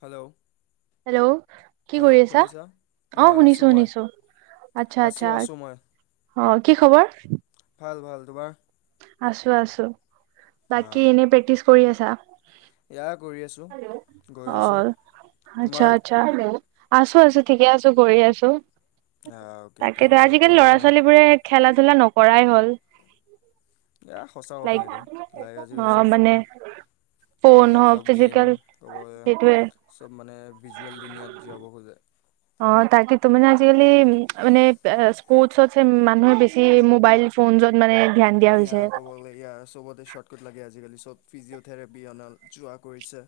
Hello. Hello. কি hello কৰি আছা? শুনিছা অ ইয়া শুনিছো আছোঁ মই শুনিছো। আচ্ছা আছোঁ আচ্ছা। আছোঁ মই অ, কি খবৰ? ভাল ভাল। তোমাৰ? আছো আছো। হা, বাকী ইনেই প্ৰেক্টিচ কৰি আছা? এয়া কৰি আছো। অ, আচ্ছা তোমাৰ আ আছো আছো ঠিকেই আছো কৰি আছো। অ'কে ঠিক তাকেটো আছে আজিকালি পঢ়া শুনা ল'ৰা-ছোৱালীবোৰে খেলা-ধূলা নকৰাই হ'ল। এ সঁচা কথা লাইক এইটো লাইক আজিকালি অ চব মানে ফোন ফোন, হওক লেপটপ গেম ফিজিকেল ক'ব সেইটোয়ে চব মানে ভিজুৱেল দুুনীয়াত জীয়াব খোজে। অ তাকেটো মানে আজিকালি মানে এ স্পৰ্টছত এ মানুহে বেছি ছি মোবাইল ফোন যত মানে ধ্যান দিয়া ইয়া হৈছে ক'ব গলে ইয়া চবতে স্বট কাট লাগে আজিকালি চব ফিজিঅ'থেৰাপি অনা যোৱা কৰিছে।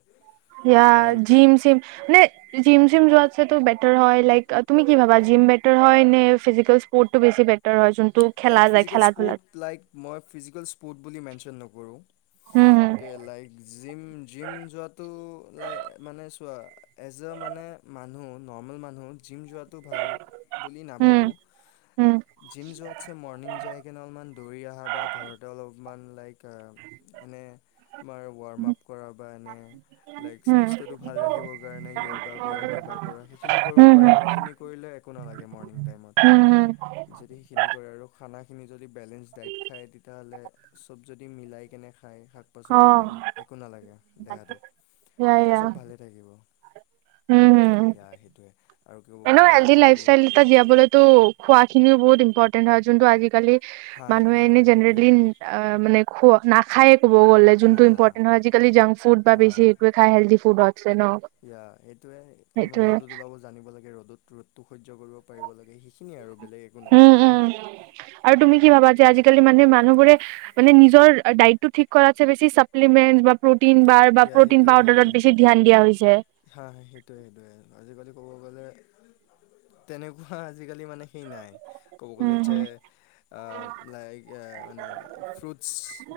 ইয়া লাইক জিম চিম নে জিম চিম যোৱাতচে বেটাৰ হয় লাইক তুমি কি ভাবা জিম বেটাৰ হয় নে ফিজিকেল স্পৰ্টছটো বেছি বেট টাৰ হয় যোনটো খেলা লাইক যায় ফিজিকেল খেলা ধূলাত স্পৰ্টছ লাইক মই ফিজিকেল স্পৰ্ট বুলি মেনচন নকৰোঁ, হুম অকে লাইক জিম জিম যোৱাটো লাই মানে চোৱা এজ এ মানে মানুহ নৰ্মেল মানুহ জিম যোৱাটো ভাল বুলি হুম নাভাবোঁ, হুম জিম যোৱাত মৰ্ণিং যাই কিনে অলপমান দৌৰি অহা বা ঘৰতে অলপ ইমান লাইক অ এনে আমাৰ ৱাৰ্ম আপ কৰা বা এনে লাইক হুম স্বাস্থ্যটো ভাল ৰাখিবৰ কাৰণে য়োগা কৰা কিবা কৰা সেইখিনি হুম কৰিব হুম পাৰে হুম সেইখিনি কৰিলে একো নালাগে মৰ্ণিং টাইমত, হুম হুম যদি সেইখিনি কৰে আৰু খানাখিনি যদি বেলেঞ্চ ডাইট খায় তেতিয়াহ'লে চব যদি মিলাই কেনে খায় শাক অ পাচলি দেন একো নেলাগে দেহাটোক, ইয়া তেতিয়া ইয়া চব ভালে থাকিব। হুম হুম ইয়া সেইটোৱে। আৰু ক'ব এনেও গ'লে হেল্ডি একো লাইফষ্টাইল এটা জীয়াবলৈতো খোৱাখিনিও বহুত ইম্পৰ্টেণ্ট হয় যোনটো আজিকালি হা মানুহে ইয়া এনে সেইটোৱে জেনেৰেলি অ মানে খোৱা নাখায়ে ক'ব গ'লে যোনটো হা ইম্পৰ্টেণ্ট হয় আজিকালি জাংক ফুড বা হা বেছি সেইটোৱে খাই হেলদি ফুডতছে ন। ইয়া এইটোয়ে অলপমান সেইটোয়ে ৰ'দত ওলাব জানিব লাগে ৰ'দত ৰ'দটো সহ্য কৰিব পাৰিব লাগে সেইখিনিয়ে আৰু বেলেগ একো নাই উম উম আৰু তুমি কি ভাবা যে আজিকালি মানে মানুহবোৰে মানে নিজৰ ডাইটটো ঠিক কৰাতছে বেছি চাপ্লিমেণ্ট বা প্ৰটিন বাৰ বা ইয়া প্ৰ'টিন সেইটোৱে সেইটোৱে পাউডাৰত বেছি ধ্যান দিয়া হৈছে। হা সেইটোৱে সেইটোৱে আজিকালি ক'ব গ'লে তেনেকুৱা আজিকালি মানে সেই নাই, ক'ব গ'লে উম যে অ লাইক এ মানে ফ্ৰুটছ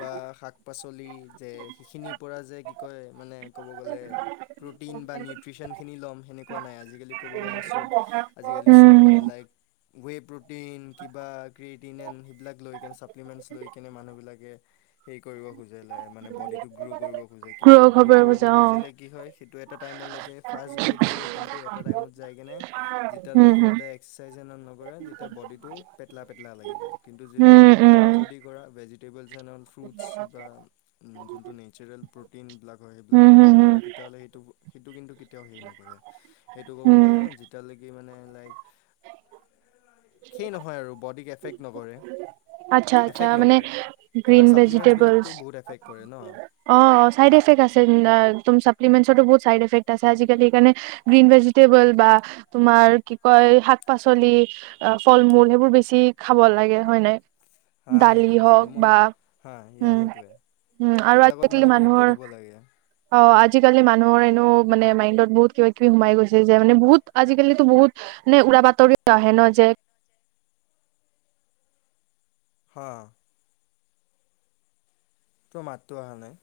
বা শাক পাচলি যে সেইখিনিৰ পৰা যে কি কয় মানে ক'ব গ'লে প্ৰটিন বা নিউট্ৰিচনখিনি ল'ম সেনেকুৱা নাই আজিকালি ক'ব গ'লে চব আজিকালি চব মানে হম লাইক ৱে প্ৰটিন কিবা কৃত টিনেন সেইবিলাক লৈ কেনে ছাপ্লিমেণ্টছ লৈ কিনে মানুহবিলাকে হেৰি কৰিব খোজে মানে বডিটো গ্ৰ' কৰিব খোজে। কিন্তু গ্ৰ' খবৰ কৰিব বুজা অ খুজিলে কি হয় সেইটো এটা টাইমলৈকে ফাৰ্ষ্ট গ্ৰ'থ দিয়ে কিন্তু এটা টাইমত যায় কিনে উম যেতিয়ালৈকে হম সিহঁতে এক্সাৰচাইজ এ নকৰে তেতিয়া বডিটো পেটলা পেটলা লাগি যায়। কিন্তু যিটো উম উম উল্টা যদি কি কৰা ভিজিটেবল এন্ড ফ্ৰুটছ বা যোনটো নেচাৰেল প্ৰটিন টিনবিলাক হয় সেইবিলাক উম খাই হম কেনে হম কৰা তেতিয়াহ'লে সেইটো সেইটো কিন্তু কেত তিয়াও হেৰি নকৰে, সেইটো ক'ব উম গ'লে যেতিয়ালৈকে মানে লাইক সেই নহয় আৰু বডিক এফেক্ট নকৰে। আচ্ছা আচ্ছা এফেক্ট মানে নকৰে, গ্ৰীণ এইবিলাক চাপ্লিমেন্টছ ভেজিটেবলছ বিলাকতো বহুত এফেক্ট কৰে ন। অ চাইড এফেক্ট আছে তম চাপ্লিমেন্টছটো বহুত চাইড এফেক্ট আছে আজিকালি সেইকাৰণে গ্ৰীণ ভেজিটেবল বা তোমাৰ কি কয় শাক-পাচলি। অ', ফল-মূল সেইবোৰ বেছি খাব লাগে হয় নাই? হা দালি সেইটোৱে ফল হওক মূল বা হা ইয়া উম সেইটোৱে উম, আৰু সেইবিলাকত মানে আজিকালি গুৰুত্ব মানুহৰ দিব লাগে অ', আজিকালি মানুহৰ এনেও মানে মাইণ্ডত বহুত কিবা কিবি সোমাই গৈছে যে মানে বহুত আজিকালিতো বহুত নে উৰা বাতৰি আহে ন' যে হা। তোৰ মাতটো অহা নাই।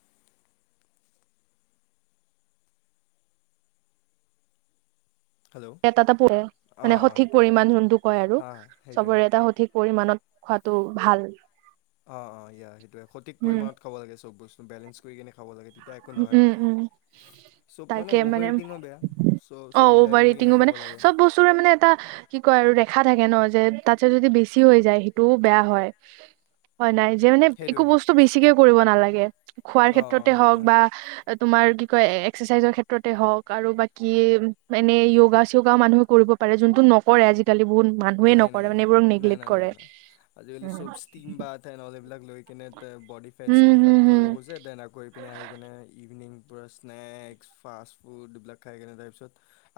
হেল্ল' [unintelligible] মানে অঁ অঁ সঠিক সেইটোৱে পৰিমাণ যোনটো কয় আৰু হা সেইটোৱে চবৰে এটা সঠিক পৰিমানত খোৱাটো ভাল। অ', অ', য়া সেইটোয়ে সঠিক উম পৰিমাণত খাব লাগে চব বস্তু বেলেঞ্চ কৰি কেনে খাব লাগে, তেতিয়া একো নহয় উম, উম। চব তাকে অভাৰ মানে ইটিঙো বেয়া চ' চব অ', মিলাই মেলি কিনে অভাৰইটিংও খাব মানে লাগে চব বস্তুৰে মানে এটা কি কয় আৰু ৰেখা থাকে ন' যে তাতছে যদি বেছি হৈ যায় সেইটোও বেয়া হয়। হয় নাই, যে মানে একো সেইটোৱে বস্তু বেছিকে কৰিব নালাগে খোৱাৰ অ ক্ষেত্ৰত অ সেইটোৱে তোমাৰ কি কয় এক্সাৰচাইজৰ ক্ষেত্ৰতে হওক আৰু বাকি এনে য়গা-চিয়গা মানুহ কৰিব পাৰে যোনটো নকৰে আজিকালি বহুত মানুহে নাই নাই নকৰে মানে এইবোৰক নেগলেট কৰে। ষ্টিমবাথ এণ্ড অল এইবিলাক লৈ কিনে বডি ফেটছখিনি কাট হম হম কৰিব খোজে দেন আকৌ ইপিনে আহিকেনে ইভিনিং পূৰা স্নেক্স, ফাষ্ট ফুড এইবিলাক খাই কিনে তাৰপিছত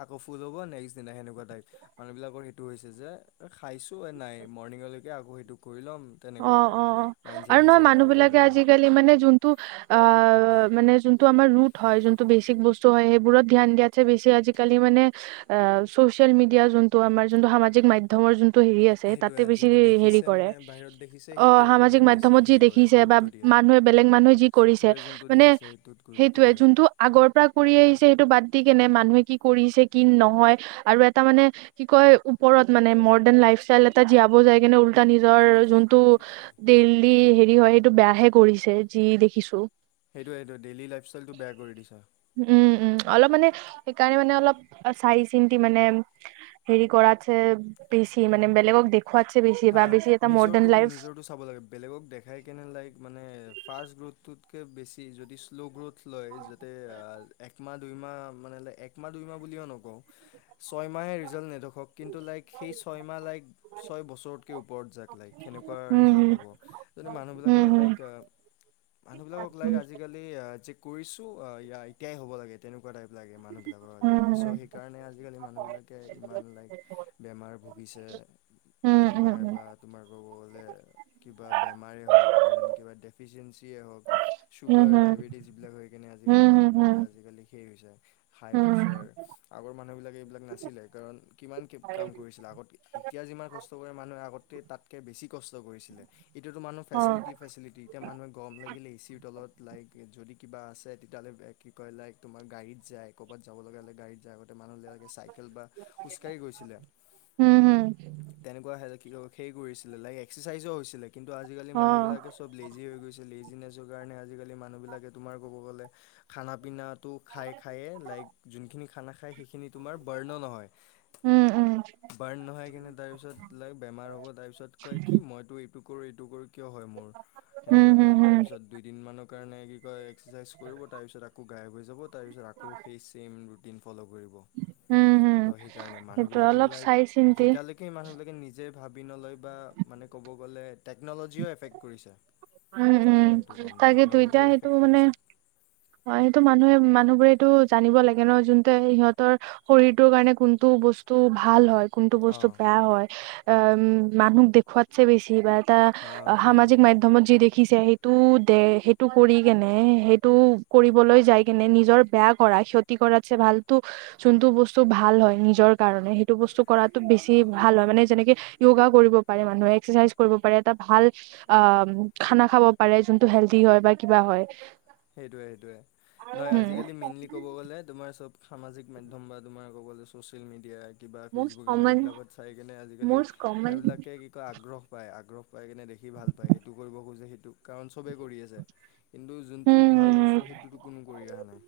আকৌ ফুল হ'ব নেক্স দিনা সেনেকুৱা টাইপ মানুহবিলাকৰ সেইটো হৈছে। যে খাইছো এ নাই মৰ্ণিঙলৈকে আকৌ সেইটো কৰি ল'ম। তেনেকুৱা অ', টাইপ অ', মাইণ্ডছেট আৰু হৈছে নহয় মানুহ আজিকালি বিলাকে মানুহৰ আজিকালি মানে জোন টো আ, মানে জোনটো আমাৰ ৰুট হয় জোনটো বেচিক বস্তু হয়, সেইবোৰত ধ্যান দিয়াত চবতছে বেছি আজিকালি মানে আ, ছচিয়েল মিডিয়া জোনটো আমাৰ জোনটো সামাজিক মাধ্যম ৰ যোনটো হেৰি আছে তাতে সেইটোৱে বেছি যোনটো হেৰি দেখিছে কৰে। মানে বাহিৰত দেখিছে অ', সেইটো মানে সামাজিক বেছি মাধ্যমত যি হেৰি কৰে দেখিছে বা গুৰুত্ব দিয়ে মানুহে বেলেগ মানুহে যি কৰিছে, চকুৰে যোনটো মানে দেখিছে সেইটোত গুৰুত্ব সেইটোয়ে দিয়া যোনটো আগৰ পৰা কৰি আহিছে, সেইটো বাদ দি কেনে মানুহে কি কৰিছে কি নহয় আৰু এটা মানে কি কয় ওপৰত মানে মডাৰ্ণ লাইফ ষ্টাইল এটা জীয়াব যায় কেনে ওলটা নিজৰ যোনটো ডেইলি হেৰি হয়, সেইটো বেয়াহে কৰিছে যি দেখিছো। সেইটোৱে সেইটোৱে ডেইলী লাইফষ্টাইলটো বেয়া কৰি দিছে। উম, উম, অলপ মানে সেইকাৰণে মানে অলপ চাই-চিন্তি মানে হেৰি কৰাতছে বেছি মানে বেলেগক দেখুৱাতছে বেছি হা বা বেছি এটা নিজৰটো মডাৰ্ণ লাইফ নিজৰটো চাব লাগে বেলেগক দেখাই কেনে লাইক মানে ফাষ্ট গ্ৰোথটোতকৈ বেছি যদি শ্ল' গ্ৰ'থ লয় যাতে একমাহ দুইমাহ মানে একমাহ দুইমাহ বুলিও নকওঁ ছয়মাহে ৰিজাল্ট নেদেখক কিন্তু লাইক সেই ছয় মাহ লাইক ছয় বছৰ ওপৰত যাক লাইক সেনেকোৱা উম ৰিজাল্ট হম পাব, মানুহবিলাকে উম হম লাইক এতিয়া মানুহবিলাকক লাইক আজিকালি যে কৰিছো য়া এতিয়াই হ'ব লাগে, তেনে কুৱা টাইপ লাগে মানুহবিলাকক উম আজিকালি ছ' হম সেই কাৰণে আজিকালি মানুহবিলাকে ইমান লাইক বেমাৰ ভুগিছে। বেমাৰ বা তোমাৰ ক'ব গ'লে কিবা বেমাৰেেই হওক যেন কিবা ডেফিচিয়েঞ্চিয়ে হওক। চুগাৰ ডায়বেটিছ এইবিলাক হৈ কিনে আজিকালি মানুহবিলাকে আজিকালি শেষ হৈছে। হাই প্ৰেছাৰ আগৰ মানুহবিলাকে এইবিলাক নাছিলে কাৰণ কিমান কাম কৰিছিলে, আগত এতিয়া যিমান কষ্ট কৰে মানুহে আগতে তাতকে বেছি কষ্ট কৰিছিলে। এতিয়াতো মানুহ ফেচিলিটি ফেচিলিটি। এতিয়া মানুহে গৰম লাগিলে এ চিৰ তলত লাইক যদি কিবা আছে তেতিয়া হ'লে কি কয় লাইক তোমাৰ গাড়ীত যায়। ক'ৰবাত যাব লগা হ'লে গাড়ীত যায় আগতে মানুহবিলাকে চাইকেল বা খোজকাঢ়ি গৈছিলে। উম উম। তেনেকুৱা [unintelligible] হেৰি কৰিছিলে লাইক এক্সাৰচাইজও হৈছিলে কিন্তু আজিকালি মানুহ বিলাকে চব লেজি হৈ গৈছে লেজিনেছৰ কাৰণে আজিকালি মানুহবিলাকে তোমাৰ ক'ব গ'লে খানা পিনাটো খাই খায়ে লাইক যোনখিনি খানা খায় সেইখিনিত তোমাৰ বাৰ্ণও নহয়, বাৰ্ণ নহয় কেনে তাৰপিছত বেমাৰ হ'ব তাৰ পিছত কয় কি মইতো এইটো কৰো এইটো কৰো কিয় হয় মোৰ? সেনেুৱা টাইপ। তাৰিপিছত দুইদিনমানৰ কাৰণে কি কয় এক্সাৰচাইজ কৰিব তাৰপিছত আকৌ গাইপ গৈ যাব তাৰপিছত আকৌ সেই চেম ৰুটিন ফ'ল' কৰিব টো সেইকাৰণে মানুহ সেইটো বিলাকৰ অলপ লাইক চাই চিন্তি যেতিয়ালৈ সেই মানুহবিলাকে নিজে ভাবি নলয় বা মানে ক'ব গ'লে টেকন'লজিও এফেক্ট কৰিছে। উম উম মই সেইটো ক'ম টেকন'লজিও এফেক্ট কৰিছে। অ, সেইটো মানুহে মানুহবোৰেটো জানিব লাগে ন' যোনতে সিহঁতৰ শৰীৰটোৰ কাৰণে কোনটো বস্তু ভাল হয় কোনটো বস্তু অঁ বেয়া হয় আ উম, মানুহক দেখুৱাতছে বেছি বা তা অঁ সামাজিক সেইটোৱে মাধ্যম ধমত যি দেখিছে সেইটো দে সেইটো কৰি কেনে সেইটো কৰিবলৈ যায় কেনে নিজৰ বেয়া কৰা ক্ষতি কৰাতছে ভালতো যোনটো বস্তু ভাল হয় নিজৰ কাৰণে সেইটো বস্তু কৰাত বেছি ভাল হয় মানে যেনেকে য়োগা কৰিব পাৰে মানুহে এক্সাৰচাইজ কৰিব পাৰে এটা ভাল অ, খানা খাব পাৰে যোনটো হেল্ডি হয় বা কিবা হয়। সেইটোয়ে সেইটোয়ে, নহয় উম আজিকালি মেইনলি ক'ব গ'লে তোমাৰ চব সামাজিক মাধ্যম বা তোমাৰ ক'ব গ'লে ছ'চিয়েল মিডিয়াই কিবা মষ্ট ফেচবুকে নে কমন সেইবিলাকত চাই কেনে আজিকালি মষ্ট কমন এইবিলাকে কি কয় আগ্ৰহ পায় আগ্ৰহ পাই কেনে দেখি ভাল পায় সেইটো কৰিব খুজে কাৰণ চবে কৰি আছে কিন্তু যো যোনটো ভাল উম বস্তু সেইটোতো কোনো কৰি অহা নাই।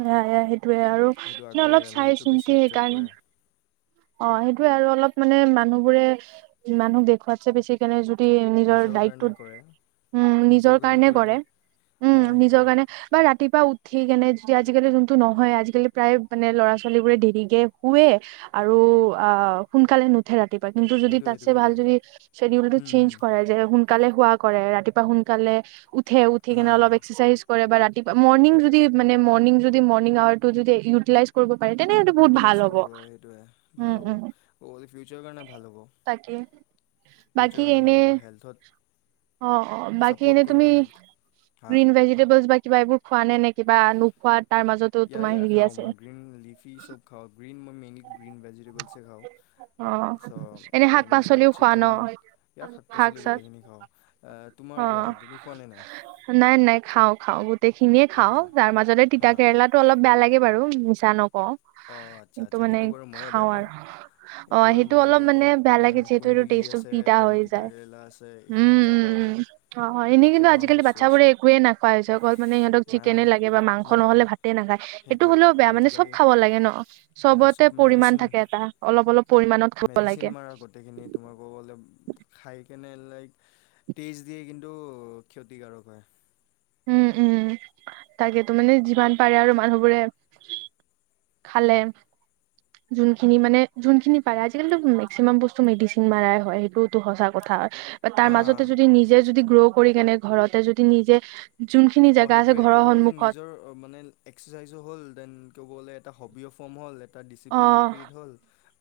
সেয়া সেয়া সেইটোয়ে আৰু সেইটো কিনো আগবাঢ়ি অলপ অহা নাই চাই সেইটো বেছি চিন্তি এট্ৰেক্ট সেইকাৰণে। কৰে অ, সেইটোৱে আৰু অলপ মানে মানুহ বোৰে মানুহক দেখুৱাতছে বেছি কেনে যদি নিজৰ কাৰণে দাইতটোত কৰে উম, নিজৰ কাৰণে কৰে। হা উম, নিজৰ সেইটোৱে কাৰনে বা ৰাতিপুৱা উঠি কেনে যদি আজিকালি যোনটো নহয় আজিকালি প্ৰায় ল'ৰা ছোৱালী দেৰিকে শুৱে আৰু অ, সোনকালে নুঠে ৰাতিপুৱা কিন্তু যদি সেইটোৱে তাতছে সেইটোৱে ভাল সেইটোৱে যদি চ্বেডিউল টো হুম হুম চেঞ্জ কৰে সোনকালে শুৱা কৰে ৰাতিপুৱা সোনকালে উঠে উঠি হা কেনে হা অলপ একচেৰচাইজ কৰে বা ৰাতিুপুৱা মৰ্নিং যদি মানে মৰ্নিং যদি মৰ্নিং ৱাৰটো যদি ইউটিলাইচ কৰিব পাৰি তেনে সেইটো বহুত ইউটিলাইজ ভাল হ'ব। কৰিব পাৰে সেইটোৱে। উম, ভাল হ'ব উম, ক'ব গ'লে ফিউচাৰ কাৰণে ভাল হ'ব। তাকে ফিউচাৰ বাকী কাৰণে এনে ভাল হ'ব হেল্থত অ', অ', বাকী ছাপৰ্ট এনে কৰিব তুমি হেল্থ হা গ্ৰীন ভেজিটেবল বা কিবা এইবোৰ খোৱা নে নে কিবা নোখোৱা তাৰ মাজতো তোমাৰ হেৰি আছে? ফি চব খাওঁ গ্ৰীণ মই মেনিক গ্ৰীণ ভেজিটেবলছে অ খাওঁ। এনে ছ' মই শাক ইমান পাচলিও খোৱা ন চিকেন ইয়াক শাক পাচলি গোটেইখিনি খাওঁ, আ অ তোমাৰ কোৱা তুমি খোৱা নে নাই? নাই নাই খাও খাওঁ গোটেই খিনিয়ে খাওঁ অ'কে তাৰ মাজতে তিতা হা কেৰেলা টো অলপ বেয়া লাগে বাৰু মিছা নকওঁ অঁ আচ্ছা কিন্তু আচ্ছা মানে সেইটো বাৰু ময়ো খাওঁ বেয়া পাওঁ আৰু। অ বাৰু সেইটো ময়ো অলপ মানে পাওঁ বেয়া দেন লাগে যিহেতু সেইটো কুন্দুলি টেষ্টটো আছে তিতা দেন হৈ যায়। তিতাকেৰেলা আছে এইখিনি উম বেয়া উম পাওঁ উম। আৰু অ হয় এই এনেই কিন্তু কেইটামান আজিকালি বস্তু বাচ্ছাবোৰে আছে একোৱে নাপাই, [inaudible] অকল মানে সিহঁতক না না চিকেনে লাগে মাংস নাই নাই নহলে ভাত তে নাখায়, এইটো সেইটোৱে হ'লেও আৰু বেয়া মানে চব আজিকালি খাব লাগে ন? তে চব পৰিমাণ মেডিচিন থাকে এটা অলপ অলপ পৰিমানত খাব লাগে। তাৰ গোটেইখিনিত তোমাক ক'ব গ'লে খাই কেনে লাইক তেষ্ট দিয়ে কিন্তু ক্ষতিকাৰক হয়। উম উম তাকেতো মানে যিমান পাৰে আৰু মানুহবোৰে খালে যোনখিনি মানে যোনখিনি পাৰা আজিকালিতো মেক্সিমাম বস্তু মেডিচিন মাৰাই হয়, সেইটো টো সঁচা কথা তাৰ হা হা মাজতে যদি নিজে যদি গ্ৰ কৰি কেনে ঘৰতে যদি নিজে যোনখিনি অ জেগা আছে সেইটোৱে ঘৰৰ ক'ব গ'লে সন্মুখত নিজৰ মানে এক্সাৰচাইজও হ'ল দেন ক'ব গ'লে এটা সবিয় ফ্ৰম হ'ল। তাত অ ডিচিপ্লিনো ক্ৰিয়েট হ'ল,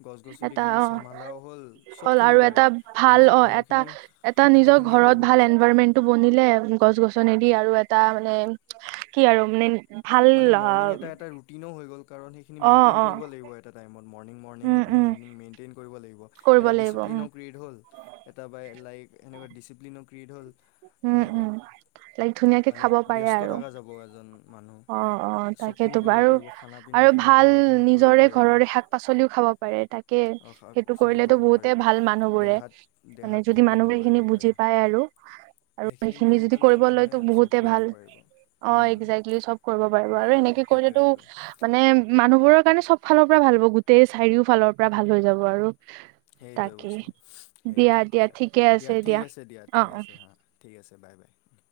গছ এটা গছনিখিনি অ চামভালাও হ'ল হ'ল চবখিনি আৰু এটা পাৰে। ভাল নিজৰ অ এটা ঘৰৰখিনি এটা নিজৰ খাদ্যখিনিও ঘৰত কৰিব ভাল পাৰিল এনভাইৰমেন্ট টো বনিলে গছ গছনি দি আৰু এটা মানে কি আৰু মানে ভাল মানে মৰ্ণিং এটা অ এটা ৰুটিনো হৈ গ'ল, কাৰণ সে সেইখিনি মেইন্টেইন অ কৰিব লাগিব এটা টাইমত মৰ্ণি মণিং um um evening evening maintain কৰিব লাগিব। কৰিব এটা লাগিব উম ডিচিপ্লিনো ক্ৰিয়েট হ'ল, এটা বা লাইক এনেকুৱা ডিচিপ্লিনো ক্ৰিয়েট হ'ল। উম উম সেনেকোৱা লাইক ধুনীয়াকে মানে খাব পাৰে ব্যস্ত আৰু থকা যাব এজন অ মানুহ। অ চবখিনি তাকেইতো কৰিব আৰু পাৰিব খানা আৰু পিনাখিনিও ভাল ঘৰৰখিনি কৰিব নিজৰে পাৰিব ঘৰৰে শাক পাচলিও খাব পাৰে তাক কে সেইটো শাক-পাচলি কৰিলেটো খুৱাব বহুতে পাৰিব ভাল মানুহ বোৰে দেহাত মানে দেহাত যদি ক্ষতি মানুহে নকৰে সেইখিনি বুজি সেইটোৱে। পাই আৰু। আৰু সেইখিনি বুজি যদি পালে কৰিব লয়টো মানুহে চব বহুতে কৰিব ভাল, পাৰিব। অ আজেক্ত লি চব কৰিব পাৰিব আৰু ইয়া এনেকে কৰিলেটো সেইটোৱে আৰু মানে মানুহবোৰৰ কাৰণে চব ফালৰ পৰা ভাল হ'ব গোটেই চাৰিওফালৰ পৰা ভাল হৈ যাব আৰু। সেইটোৱে তাকে বস্তু, সেই দিয়া তাকে দিয়া আৰু ঠিকে আছে দিয়া ঠিক আছে দিয়া অ ঠিক অ আছে হা। ঠিক আছে বাই বাই।